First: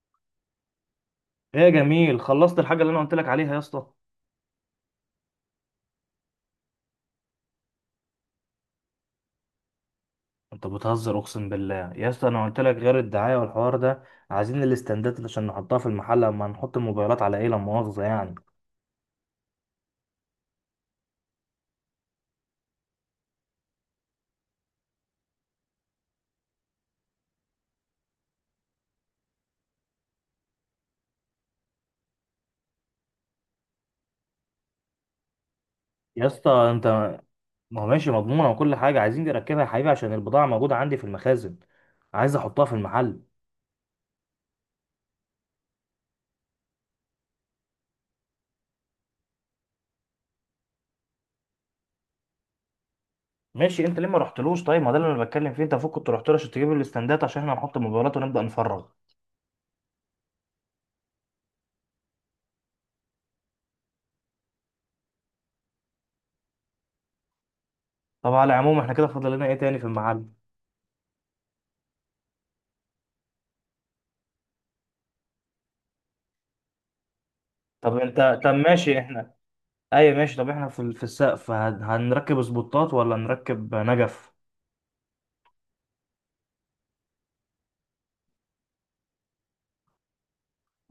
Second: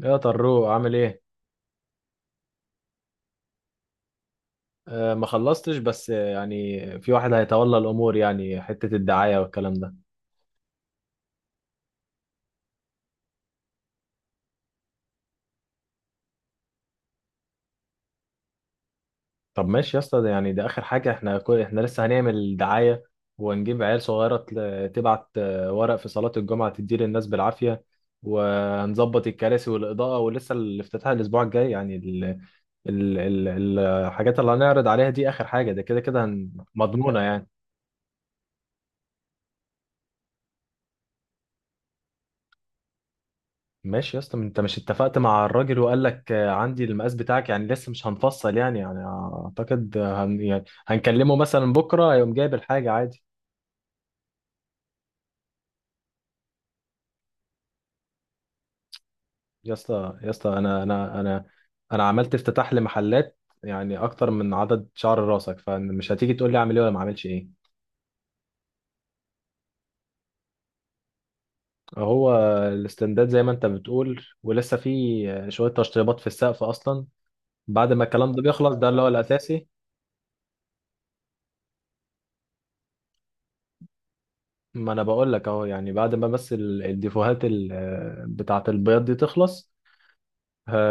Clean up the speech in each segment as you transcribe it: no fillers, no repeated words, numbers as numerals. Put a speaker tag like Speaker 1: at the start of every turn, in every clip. Speaker 1: يا طروق عامل ايه؟
Speaker 2: ايه يا جميل، خلصت الحاجه اللي انا قلت لك عليها يا اسطى؟
Speaker 1: ما خلصتش بس، يعني في واحد هيتولى الامور، يعني حتة الدعاية والكلام ده.
Speaker 2: انت بتهزر، اقسم بالله يا اسطى انا قلت لك غير الدعايه والحوار ده. عايزين الاستندات اللي عشان نحطها في المحل، اما نحط الموبايلات على ايه، لا مؤاخذه يعني.
Speaker 1: طب ماشي يا اسطى، ده يعني ده اخر حاجة. احنا احنا لسه هنعمل دعاية، وهنجيب عيال صغيرة تبعت ورق في صلاة الجمعة تدي للناس بالعافية. وهنظبط الكراسي والإضاءة، ولسه الافتتاح الأسبوع الجاي. يعني ال ال ال الحاجات اللي هنعرض عليها دي آخر حاجة. ده كده كده
Speaker 2: يا اسطى انت،
Speaker 1: مضمونة يعني.
Speaker 2: ما هو ماشي مضمونه، وكل حاجه عايزين نركبها يا حبيبي عشان البضاعه موجوده عندي في المخازن. عايز احطها في المحل.
Speaker 1: ماشي يا اسطى، ما انت مش اتفقت مع الراجل وقال لك عندي المقاس بتاعك، يعني لسه مش هنفصل يعني، يعني اعتقد آه، هن يعني هنكلمه مثلا بكره هيقوم جايب الحاجه عادي.
Speaker 2: ماشي، انت ليه ما رحتلوش؟ طيب ما ده اللي انا بتكلم فيه، انت المفروض كنت رحت له عشان تجيب الاستندات عشان احنا نحط الموبايلات ونبدا نفرغ.
Speaker 1: يا اسطى يا اسطى، انا عملت افتتاح لمحلات يعني اكتر من عدد شعر راسك، فمش هتيجي تقول لي اعمل ايه ولا ما اعملش ايه.
Speaker 2: طب على العموم احنا كده فاضل لنا ايه تاني في المحل؟
Speaker 1: هو الاستنداد زي ما انت بتقول، ولسه في شويه تشطيبات في السقف اصلا بعد ما الكلام ده
Speaker 2: طب
Speaker 1: بيخلص، ده
Speaker 2: ماشي،
Speaker 1: اللي هو
Speaker 2: احنا،
Speaker 1: الاساسي.
Speaker 2: ايوه ماشي، طب احنا في السقف هنركب سبوتات ولا نركب نجف؟
Speaker 1: ما انا بقول لك اهو، يعني بعد ما بس الديفوهات بتاعه البياض دي تخلص،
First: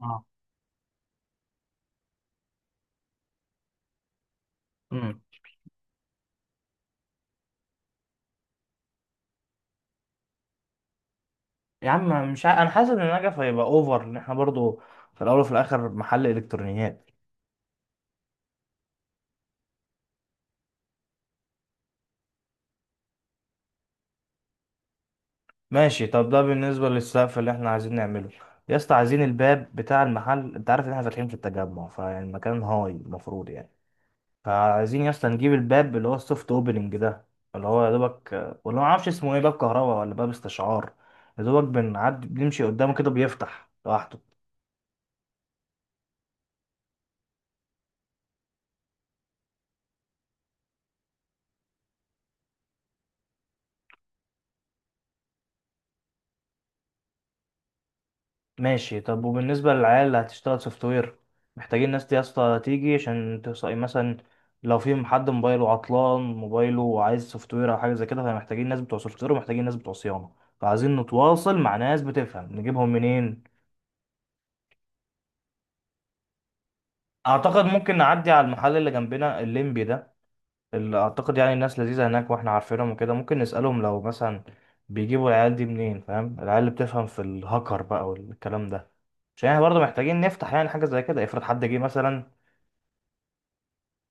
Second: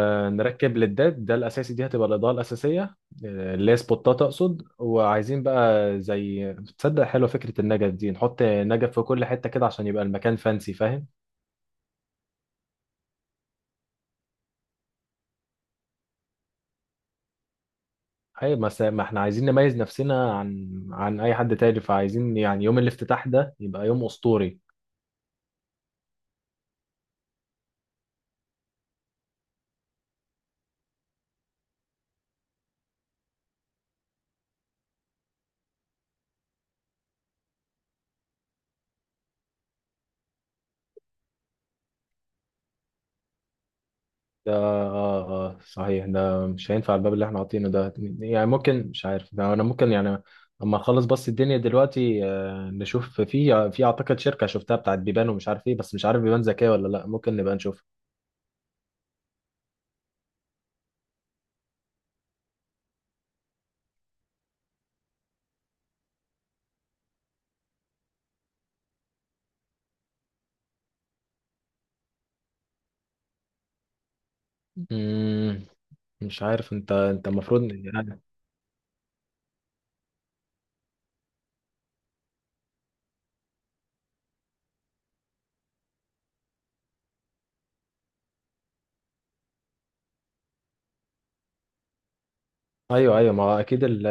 Speaker 2: اه.
Speaker 1: نركب للداد. ده الاساسي، دي هتبقى الاضاءه الاساسيه، اللي هي سبوتات اقصد.
Speaker 2: امم.
Speaker 1: وعايزين بقى زي تصدق حلوه فكره النجف دي، نحط نجف في كل حته كده عشان يبقى المكان فانسي، فاهم؟
Speaker 2: يا عم، مش ع... انا حاسس ان النجف هيبقى اوفر، ان احنا برضو في الاول وفي الاخر محل الكترونيات.
Speaker 1: اي ما احنا عايزين نميز نفسنا عن اي حد تاني، فعايزين يعني يوم الافتتاح ده يبقى يوم اسطوري.
Speaker 2: ماشي، طب ده بالنسبه للسقف اللي احنا عايزين نعمله. يا اسطى، عايزين الباب بتاع المحل، انت عارف ان احنا فاتحين في التجمع، فيعني المكان هاي المفروض يعني. فعايزين يا اسطى نجيب الباب اللي هو السوفت اوبننج ده، اللي هو يا دوبك، ولا ما اعرفش اسمه ايه، باب كهرباء ولا باب استشعار، يا دوبك بنعدي بنمشي قدامه كده بيفتح لوحده.
Speaker 1: ده اه. اه صحيح، ده مش هينفع الباب اللي احنا حاطينه ده. يعني ممكن، مش عارف ده، انا ممكن يعني اما اخلص بس الدنيا دلوقتي، نشوف في، في اعتقد شركة شفتها بتاعت بيبان ومش عارف ايه، بس مش عارف بيبان ذكية ولا لا، ممكن نبقى نشوف.
Speaker 2: ماشي، طب وبالنسبة للعيال اللي هتشتغل سوفت وير، محتاجين ناس دي يا اسطى تيجي عشان تصقي مثلا، لو في حد موبايله عطلان موبايله وعايز سوفت وير او حاجة زي كده، فمحتاجين ناس بتوع سوفت وير ومحتاجين ناس بتوع صيانة. فعايزين نتواصل مع ناس بتفهم، نجيبهم منين؟
Speaker 1: مم، مش عارف انت، انت المفروض
Speaker 2: اعتقد ممكن
Speaker 1: يعني.
Speaker 2: نعدي على المحل اللي جنبنا الليمبي ده، اللي اعتقد يعني الناس لذيذة هناك واحنا عارفينهم وكده، ممكن نسألهم لو مثلا بيجيبوا العيال دي منين، فاهم، العيال اللي بتفهم في الهاكر بقى والكلام ده، عشان احنا برضه محتاجين نفتح يعني حاجة زي كده، افرض حد جه مثلا.
Speaker 1: ايوه ايوه، ما هو اكيد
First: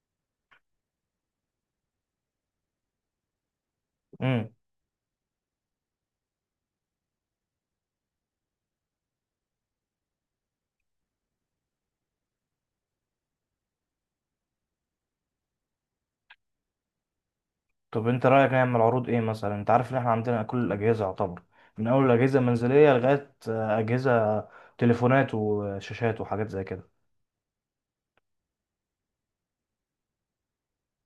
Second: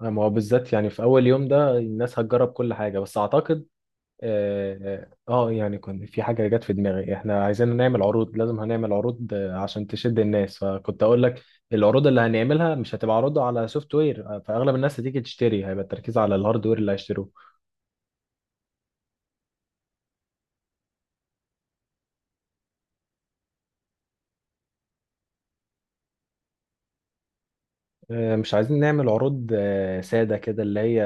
Speaker 1: ما هو بالذات يعني في اول يوم ده الناس هتجرب كل حاجة، بس اعتقد
Speaker 2: امم.
Speaker 1: اه. يعني كنت في حاجة جت في دماغي، احنا عايزين نعمل عروض، لازم هنعمل عروض عشان تشد الناس، فكنت اقول لك العروض اللي هنعملها مش هتبقى عروض على سوفت وير، فاغلب الناس هتيجي تشتري هيبقى التركيز على الهاردوير اللي هيشتروه.
Speaker 2: طب انت رايك نعمل عروض ايه مثلا؟ انت عارف ان احنا عندنا كل الاجهزه يعتبر، من اول الاجهزه المنزليه لغايه اجهزه تليفونات وشاشات وحاجات زي كده.
Speaker 1: مش عايزين نعمل عروض سادة كده، اللي هي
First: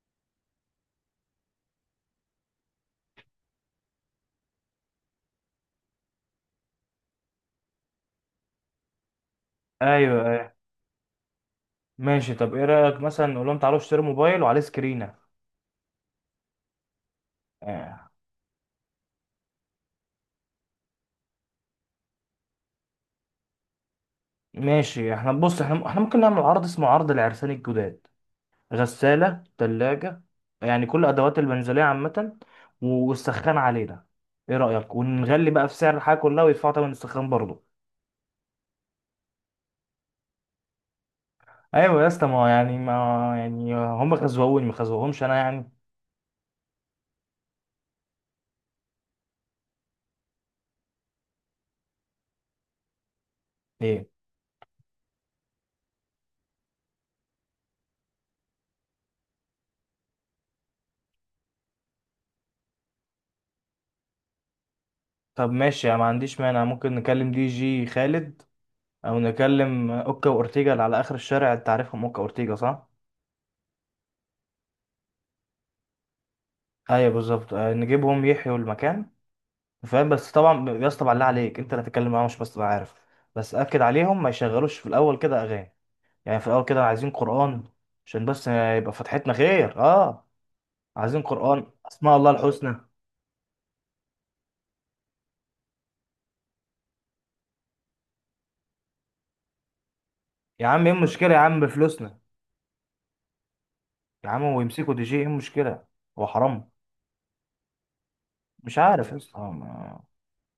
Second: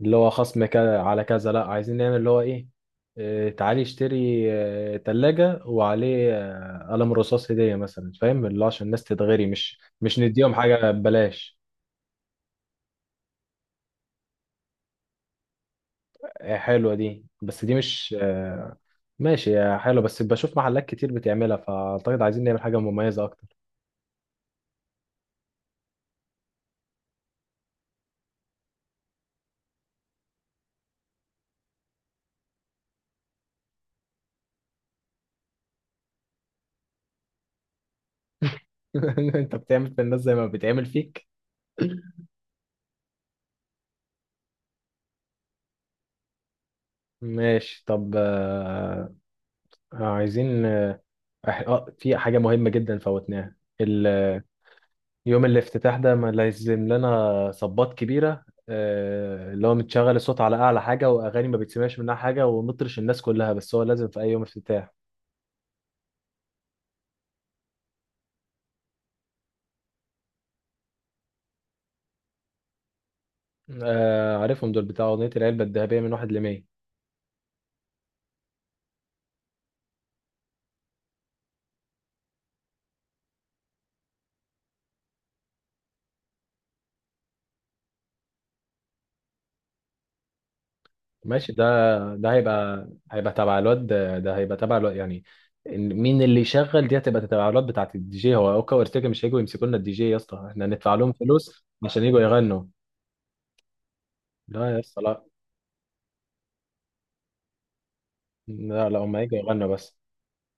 Speaker 1: اللي هو خصم كذا على كذا، لا عايزين نعمل اللي هو ايه، تعالي اشتري تلاجة وعليه قلم رصاص هدية مثلا، فاهم؟ اللي هو عشان الناس تتغري، مش
Speaker 2: ايوه، ايوه.
Speaker 1: نديهم حاجة ببلاش.
Speaker 2: ماشي، طب ايه رايك مثلا نقول لهم تعالوا اشتروا موبايل وعليه سكرينه؟
Speaker 1: حلوة دي، بس دي
Speaker 2: آه.
Speaker 1: مش ماشي يا حلو، بس بشوف محلات كتير بتعملها، فأعتقد عايزين نعمل حاجة مميزة أكتر.
Speaker 2: ماشي، احنا بص، احنا ممكن نعمل عرض اسمه عرض العرسان الجداد، غساله، ثلاجه، يعني كل ادوات المنزليه عامه، والسخان علينا. ايه رايك؟ ونغلي بقى في سعر الحاجه كلها ويدفعوا تمن السخان برضه.
Speaker 1: أنت بتعمل في الناس زي ما بتعمل فيك.
Speaker 2: ايوه يا اسطى، ما هو يعني ما، يعني هم خزوهوني ما خزوهمش انا يعني.
Speaker 1: ماشي طب، عايزين آه، في حاجة مهمة جدا فوتناها
Speaker 2: ليه؟
Speaker 1: يوم الافتتاح ده ما لازم لنا صبات كبيرة، اللي هو متشغل الصوت على أعلى حاجة وأغاني ما بتسمعش منها حاجة، ونطرش الناس كلها، بس هو لازم في أي يوم افتتاح.
Speaker 2: طب ماشي، انا ما عنديش مانع، ممكن نكلم دي جي خالد، او نكلم اوكا واورتيجا اللي على اخر الشارع، انت عارفهم اوكا واورتيجا صح؟
Speaker 1: عارفهم دول، بتاع أغنية العلبة الذهبية من 1 لـ100.
Speaker 2: ايوه بالظبط، نجيبهم يحيوا المكان. فاهم؟ بس طبعا يا اسطى، بالله عليك انت اللي هتتكلم معاهم، مش بس تبقى عارف. بس اكد عليهم ما يشغلوش في الاول كده اغاني، يعني في الاول كده عايزين قران، عشان بس يبقى فتحتنا خير، اه. عايزين
Speaker 1: ماشي، ده
Speaker 2: قران، اسماء الله
Speaker 1: ده
Speaker 2: الحسنى.
Speaker 1: هيبقى تبع الواد ده, ده هيبقى تبع الواد يعني. مين اللي يشغل دي؟ هتبقى تبع الواد بتاعت الدي جي. هو اوكا وارتيجا مش هيجوا يمسكوا لنا الدي جي يا اسطى، احنا
Speaker 2: يا عم ايه
Speaker 1: ندفع لهم
Speaker 2: المشكله؟ يا عم
Speaker 1: فلوس عشان
Speaker 2: بفلوسنا،
Speaker 1: يجوا يغنوا.
Speaker 2: يا عم
Speaker 1: لا يا
Speaker 2: ويمسكوا
Speaker 1: اسطى،
Speaker 2: دي جي، ايه
Speaker 1: لا
Speaker 2: المشكلة؟ هو حرام؟ مش
Speaker 1: لا لا،
Speaker 2: عارف
Speaker 1: هم
Speaker 2: يا
Speaker 1: هيجوا
Speaker 2: اسطى
Speaker 1: يغنوا بس.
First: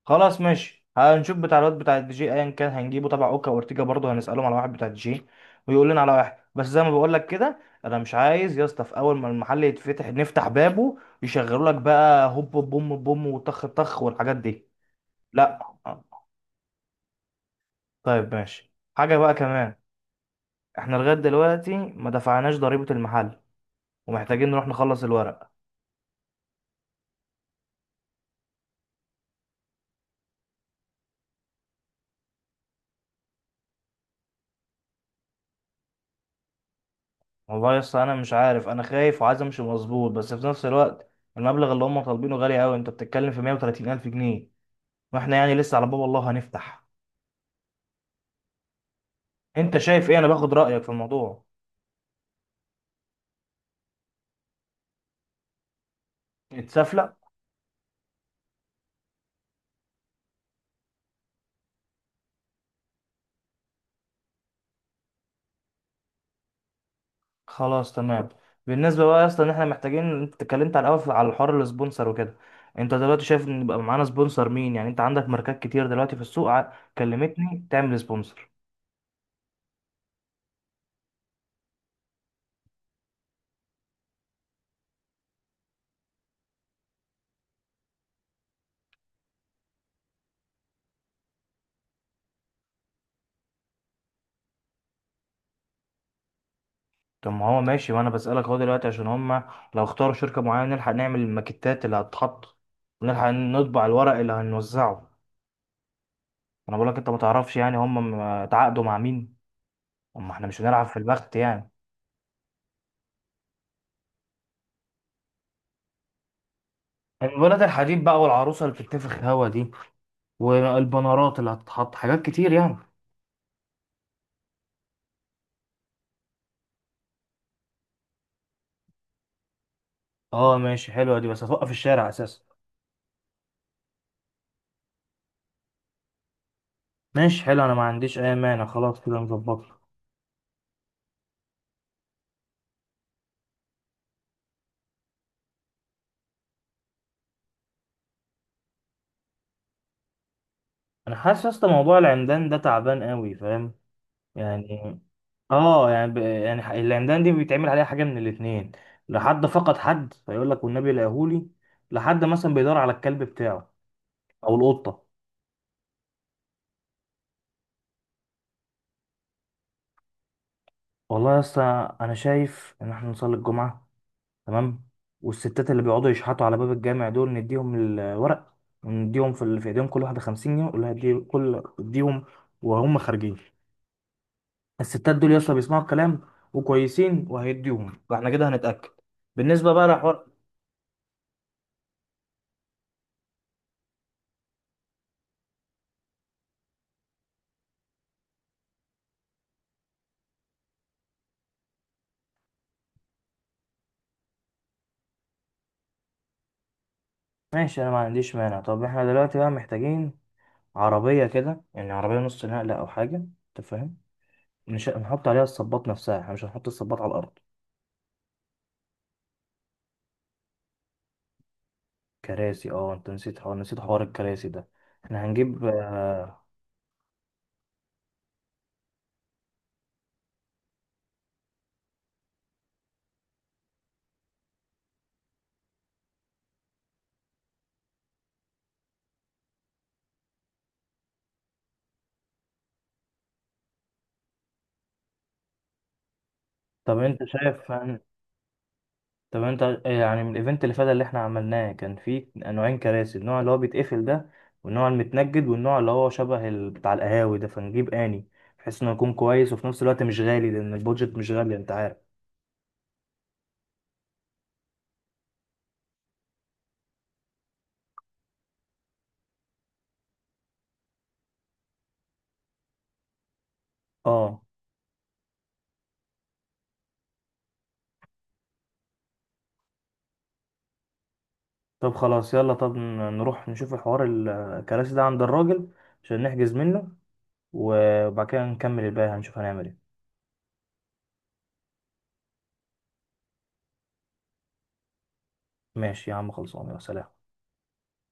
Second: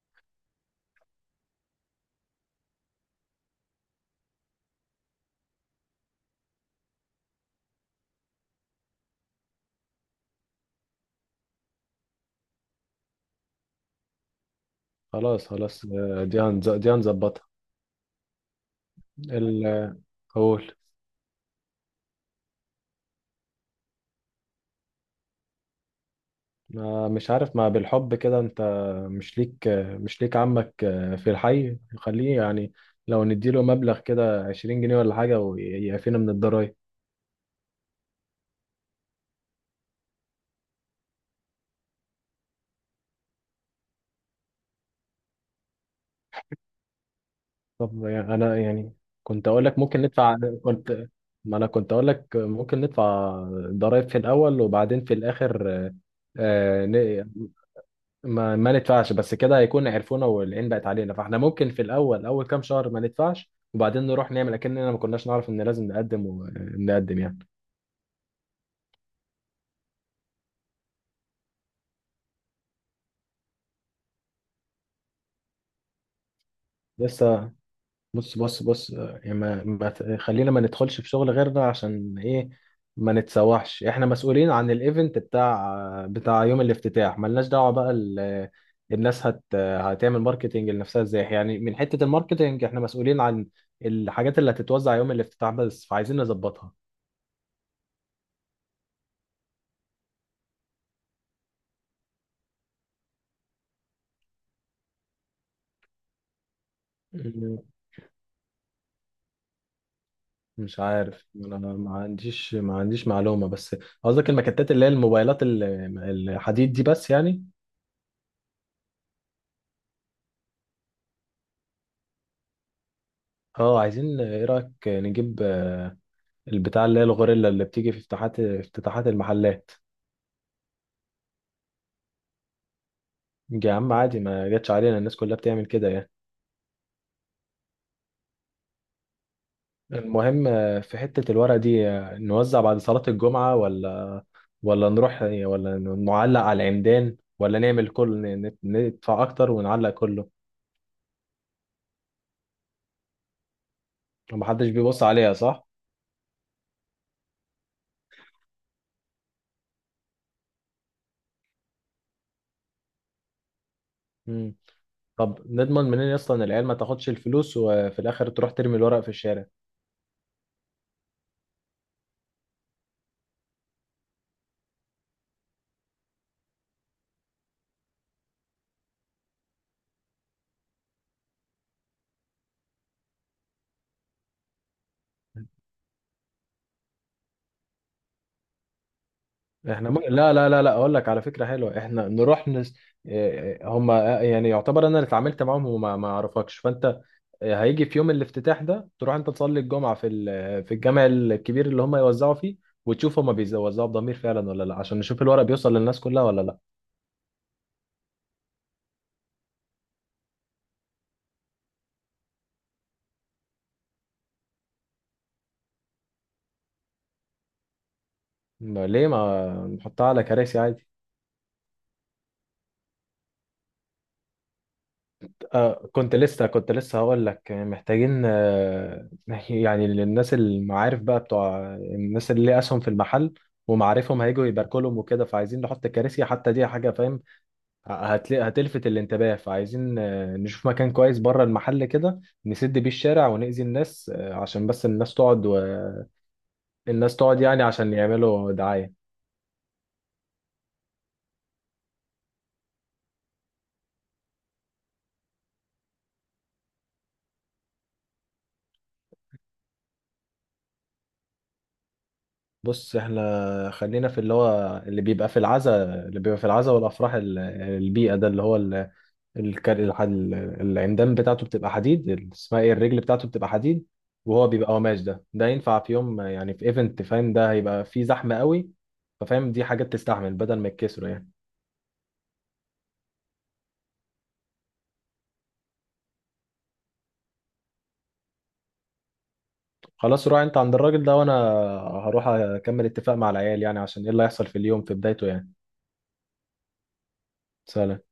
Speaker 2: خلاص، ماشي، هنشوف بتاع الواد بتاع الدي جي ايا كان هنجيبه، تبع اوكا وارتيجا برضه هنسألهم على واحد بتاع الدي جي، ويقول لنا على واحد. بس زي ما بقول لك كده، انا مش عايز يا اسطى في اول ما المحل يتفتح نفتح بابه يشغلوا لك بقى هوب بوم بوم وطخ طخ والحاجات دي.
Speaker 1: خلاص
Speaker 2: لا.
Speaker 1: خلاص، دي هنظبطها.
Speaker 2: طيب، ماشي، حاجة بقى كمان،
Speaker 1: ال- قول.
Speaker 2: احنا لغاية دلوقتي ما دفعناش ضريبة المحل، ومحتاجين نروح نخلص الورق.
Speaker 1: مش عارف، ما بالحب كده انت، مش ليك، مش ليك عمك في الحي، خليه يعني لو نديله مبلغ كده 20 جنيه ولا حاجة ويعفينا من الضرايب.
Speaker 2: والله يا اسطى انا مش عارف، انا خايف وعايز امشي مظبوط، بس في نفس الوقت المبلغ اللي هم طالبينه غالي قوي، انت بتتكلم في 130 الف جنيه، واحنا يعني لسه على باب الله هنفتح.
Speaker 1: طب يعني انا يعني كنت اقول
Speaker 2: انت
Speaker 1: لك ممكن
Speaker 2: شايف ايه؟ انا
Speaker 1: ندفع.
Speaker 2: باخد رايك في
Speaker 1: كنت،
Speaker 2: الموضوع.
Speaker 1: ما انا كنت اقول لك ممكن ندفع ضرائب في الاول، وبعدين في الاخر آه،
Speaker 2: اتسفلق.
Speaker 1: ن- ما, ما ندفعش. بس كده هيكون عرفونا والعين بقت علينا، فاحنا ممكن في الاول اول كام شهر ما ندفعش، وبعدين نروح نعمل اكننا ما كناش نعرف ان لازم نقدم، ونقدم يعني.
Speaker 2: خلاص، تمام. بالنسبه بقى يا اسطى ان احنا محتاجين، انت اتكلمت على الاول على الحوار السبونسر وكده، انت دلوقتي شايف ان يبقى معانا سبونسر مين يعني؟ انت عندك ماركات كتير دلوقتي في السوق،
Speaker 1: لسه.
Speaker 2: كلمتني تعمل
Speaker 1: بص
Speaker 2: سبونسر.
Speaker 1: بص بص، يعني ما ما ت- خلينا ما ندخلش في شغل غيرنا، عشان ايه ما نتسوحش. احنا مسؤولين عن الايفنت بتاع بتاع يوم الافتتاح، ملناش دعوة بقى الناس هت آه، هتعمل ماركتينج لنفسها ازاي يعني. من حتة الماركتينج احنا مسؤولين عن الحاجات اللي هتتوزع يوم الافتتاح بس، فعايزين نظبطها.
Speaker 2: طب ما هو ماشي، وانا بسألك اهو دلوقتي عشان هما لو اختاروا شركة معينة نلحق نعمل الماكيتات اللي هتتحط، ونلحق نطبع الورق اللي هنوزعه. انا بقولك انت ما تعرفش
Speaker 1: مم.
Speaker 2: يعني هما اتعاقدوا مع مين، اما احنا مش
Speaker 1: مش
Speaker 2: هنلعب في
Speaker 1: عارف،
Speaker 2: البخت
Speaker 1: انا
Speaker 2: يعني.
Speaker 1: ما عنديش معلومة. بس قصدك المكتات اللي هي الموبايلات الحديد دي بس يعني.
Speaker 2: الولاد الحديد بقى، والعروسة اللي بتتنفخ هوا دي، والبنرات اللي هتتحط، حاجات كتير يعني.
Speaker 1: اه عايزين، ايه رأيك نجيب البتاع اللي هي الغوريلا اللي بتيجي في افتتاحات المحلات.
Speaker 2: اه ماشي، حلوة دي، بس هتوقف الشارع اساسا.
Speaker 1: يا عم عادي، ما جاتش علينا، الناس كلها بتعمل كده يعني.
Speaker 2: ماشي، حلو، انا ما عنديش اي مانع، خلاص كده نظبطها.
Speaker 1: المهم، في حتة الورق دي، نوزع بعد صلاة الجمعة، ولا ولا نروح ولا نعلق على العمدان، ولا نعمل كل ندفع أكتر ونعلق كله.
Speaker 2: انا حاسس يا اسطى موضوع العمدان ده تعبان قوي، فاهم؟
Speaker 1: محدش
Speaker 2: يعني،
Speaker 1: بيبص عليها صح؟
Speaker 2: اه يعني يعني العمدان دي بيتعمل عليها حاجه، من الاثنين لحد فقد، حد فيقول لك والنبي لقاهولي، لحد مثلا بيدور على الكلب بتاعه، او
Speaker 1: مم.
Speaker 2: القطه.
Speaker 1: طب نضمن منين أصلا العيال ما تاخدش الفلوس وفي الآخر تروح ترمي الورق في الشارع؟
Speaker 2: والله يا اسطى انا شايف ان احنا نصلي الجمعه، تمام، والستات اللي بيقعدوا يشحتوا على باب الجامع دول نديهم الورق، ونديهم في ايديهم كل واحده 50 جنيه ولا هدي كل اديهم، وهم خارجين. الستات دول يا اسطى بيسمعوا الكلام وكويسين، وهيديهم، فاحنا كده هنتاكد. بالنسبه بقى
Speaker 1: احنا ممكن،
Speaker 2: لحوار،
Speaker 1: لا لا لا لا اقول لك على فكره حلوه، احنا نروح نس... إيه، هم يعني يعتبر انا اللي اتعاملت معاهم وما ما اعرفكش، فانت هيجي في يوم الافتتاح ده تروح انت تصلي الجمعه في ال... في الجامع الكبير اللي هم يوزعوا فيه، وتشوف هم بيوزعوا بضمير فعلا ولا لا، عشان نشوف الورق بيوصل للناس كلها ولا لا.
Speaker 2: ماشي، انا ما عنديش مانع. طب احنا دلوقتي بقى محتاجين عربية كده، يعني عربية نص نقلة أو حاجة، أنت فاهم، نحط عليها الصباط نفسها، احنا مش هنحط الصباط على الأرض.
Speaker 1: ليه ما نحطها على كراسي عادي.
Speaker 2: كراسي؟ اه، أنت نسيت حوار الكراسي ده، احنا هنجيب
Speaker 1: آه كنت لسه، كنت لسه هقول لك محتاجين آه يعني للناس المعارف بقى، بتوع الناس اللي ليها اسهم في المحل ومعارفهم هيجوا يباركوا لهم وكده، فعايزين نحط كراسي حتى، دي حاجه فاهم هتلفت الانتباه. فعايزين آه نشوف مكان كويس بره المحل كده، نسد بيه الشارع ونأذي الناس، آه عشان بس الناس تقعد،
Speaker 2: طب
Speaker 1: والناس
Speaker 2: أنت
Speaker 1: تقعد يعني
Speaker 2: شايف
Speaker 1: عشان يعملوا دعايه.
Speaker 2: طب أنت، يعني من الإيفنت اللي فات اللي احنا عملناه كان فيه نوعين كراسي، النوع اللي هو بيتقفل ده، والنوع المتنجد، والنوع اللي هو شبه بتاع القهاوي ده، فنجيب آني، بحيث إنه يكون كويس وفي نفس الوقت مش غالي، لأن البودجت مش غالي أنت عارف.
Speaker 1: بص احنا خلينا في اللي هو اللي بيبقى في العزا، والافراح البيئه ده اللي هو الكر... الح- ال- العمدان بتاعته بتبقى حديد اسمها ايه الرجل بتاعته بتبقى حديد،
Speaker 2: اه
Speaker 1: وهو بيبقى قماش. ده ينفع في يوم، يعني في ايفنت فاهم، ده هيبقى فيه زحمة قوي، ففاهم دي حاجات تستحمل بدل ما يتكسروا يعني.
Speaker 2: طب خلاص، يلا، طب نروح نشوف الحوار الكراسي ده عند الراجل، عشان نحجز منه، وبعد كده نكمل الباقي، هنشوف هنعمل ايه.
Speaker 1: خلاص روح انت عند الراجل ده، وانا هروح اكمل اتفاق مع العيال، يعني عشان ايه اللي هيحصل في اليوم في بدايته يعني.
Speaker 2: ماشي يا عم، خلصان. يا سلام.
Speaker 1: سلام.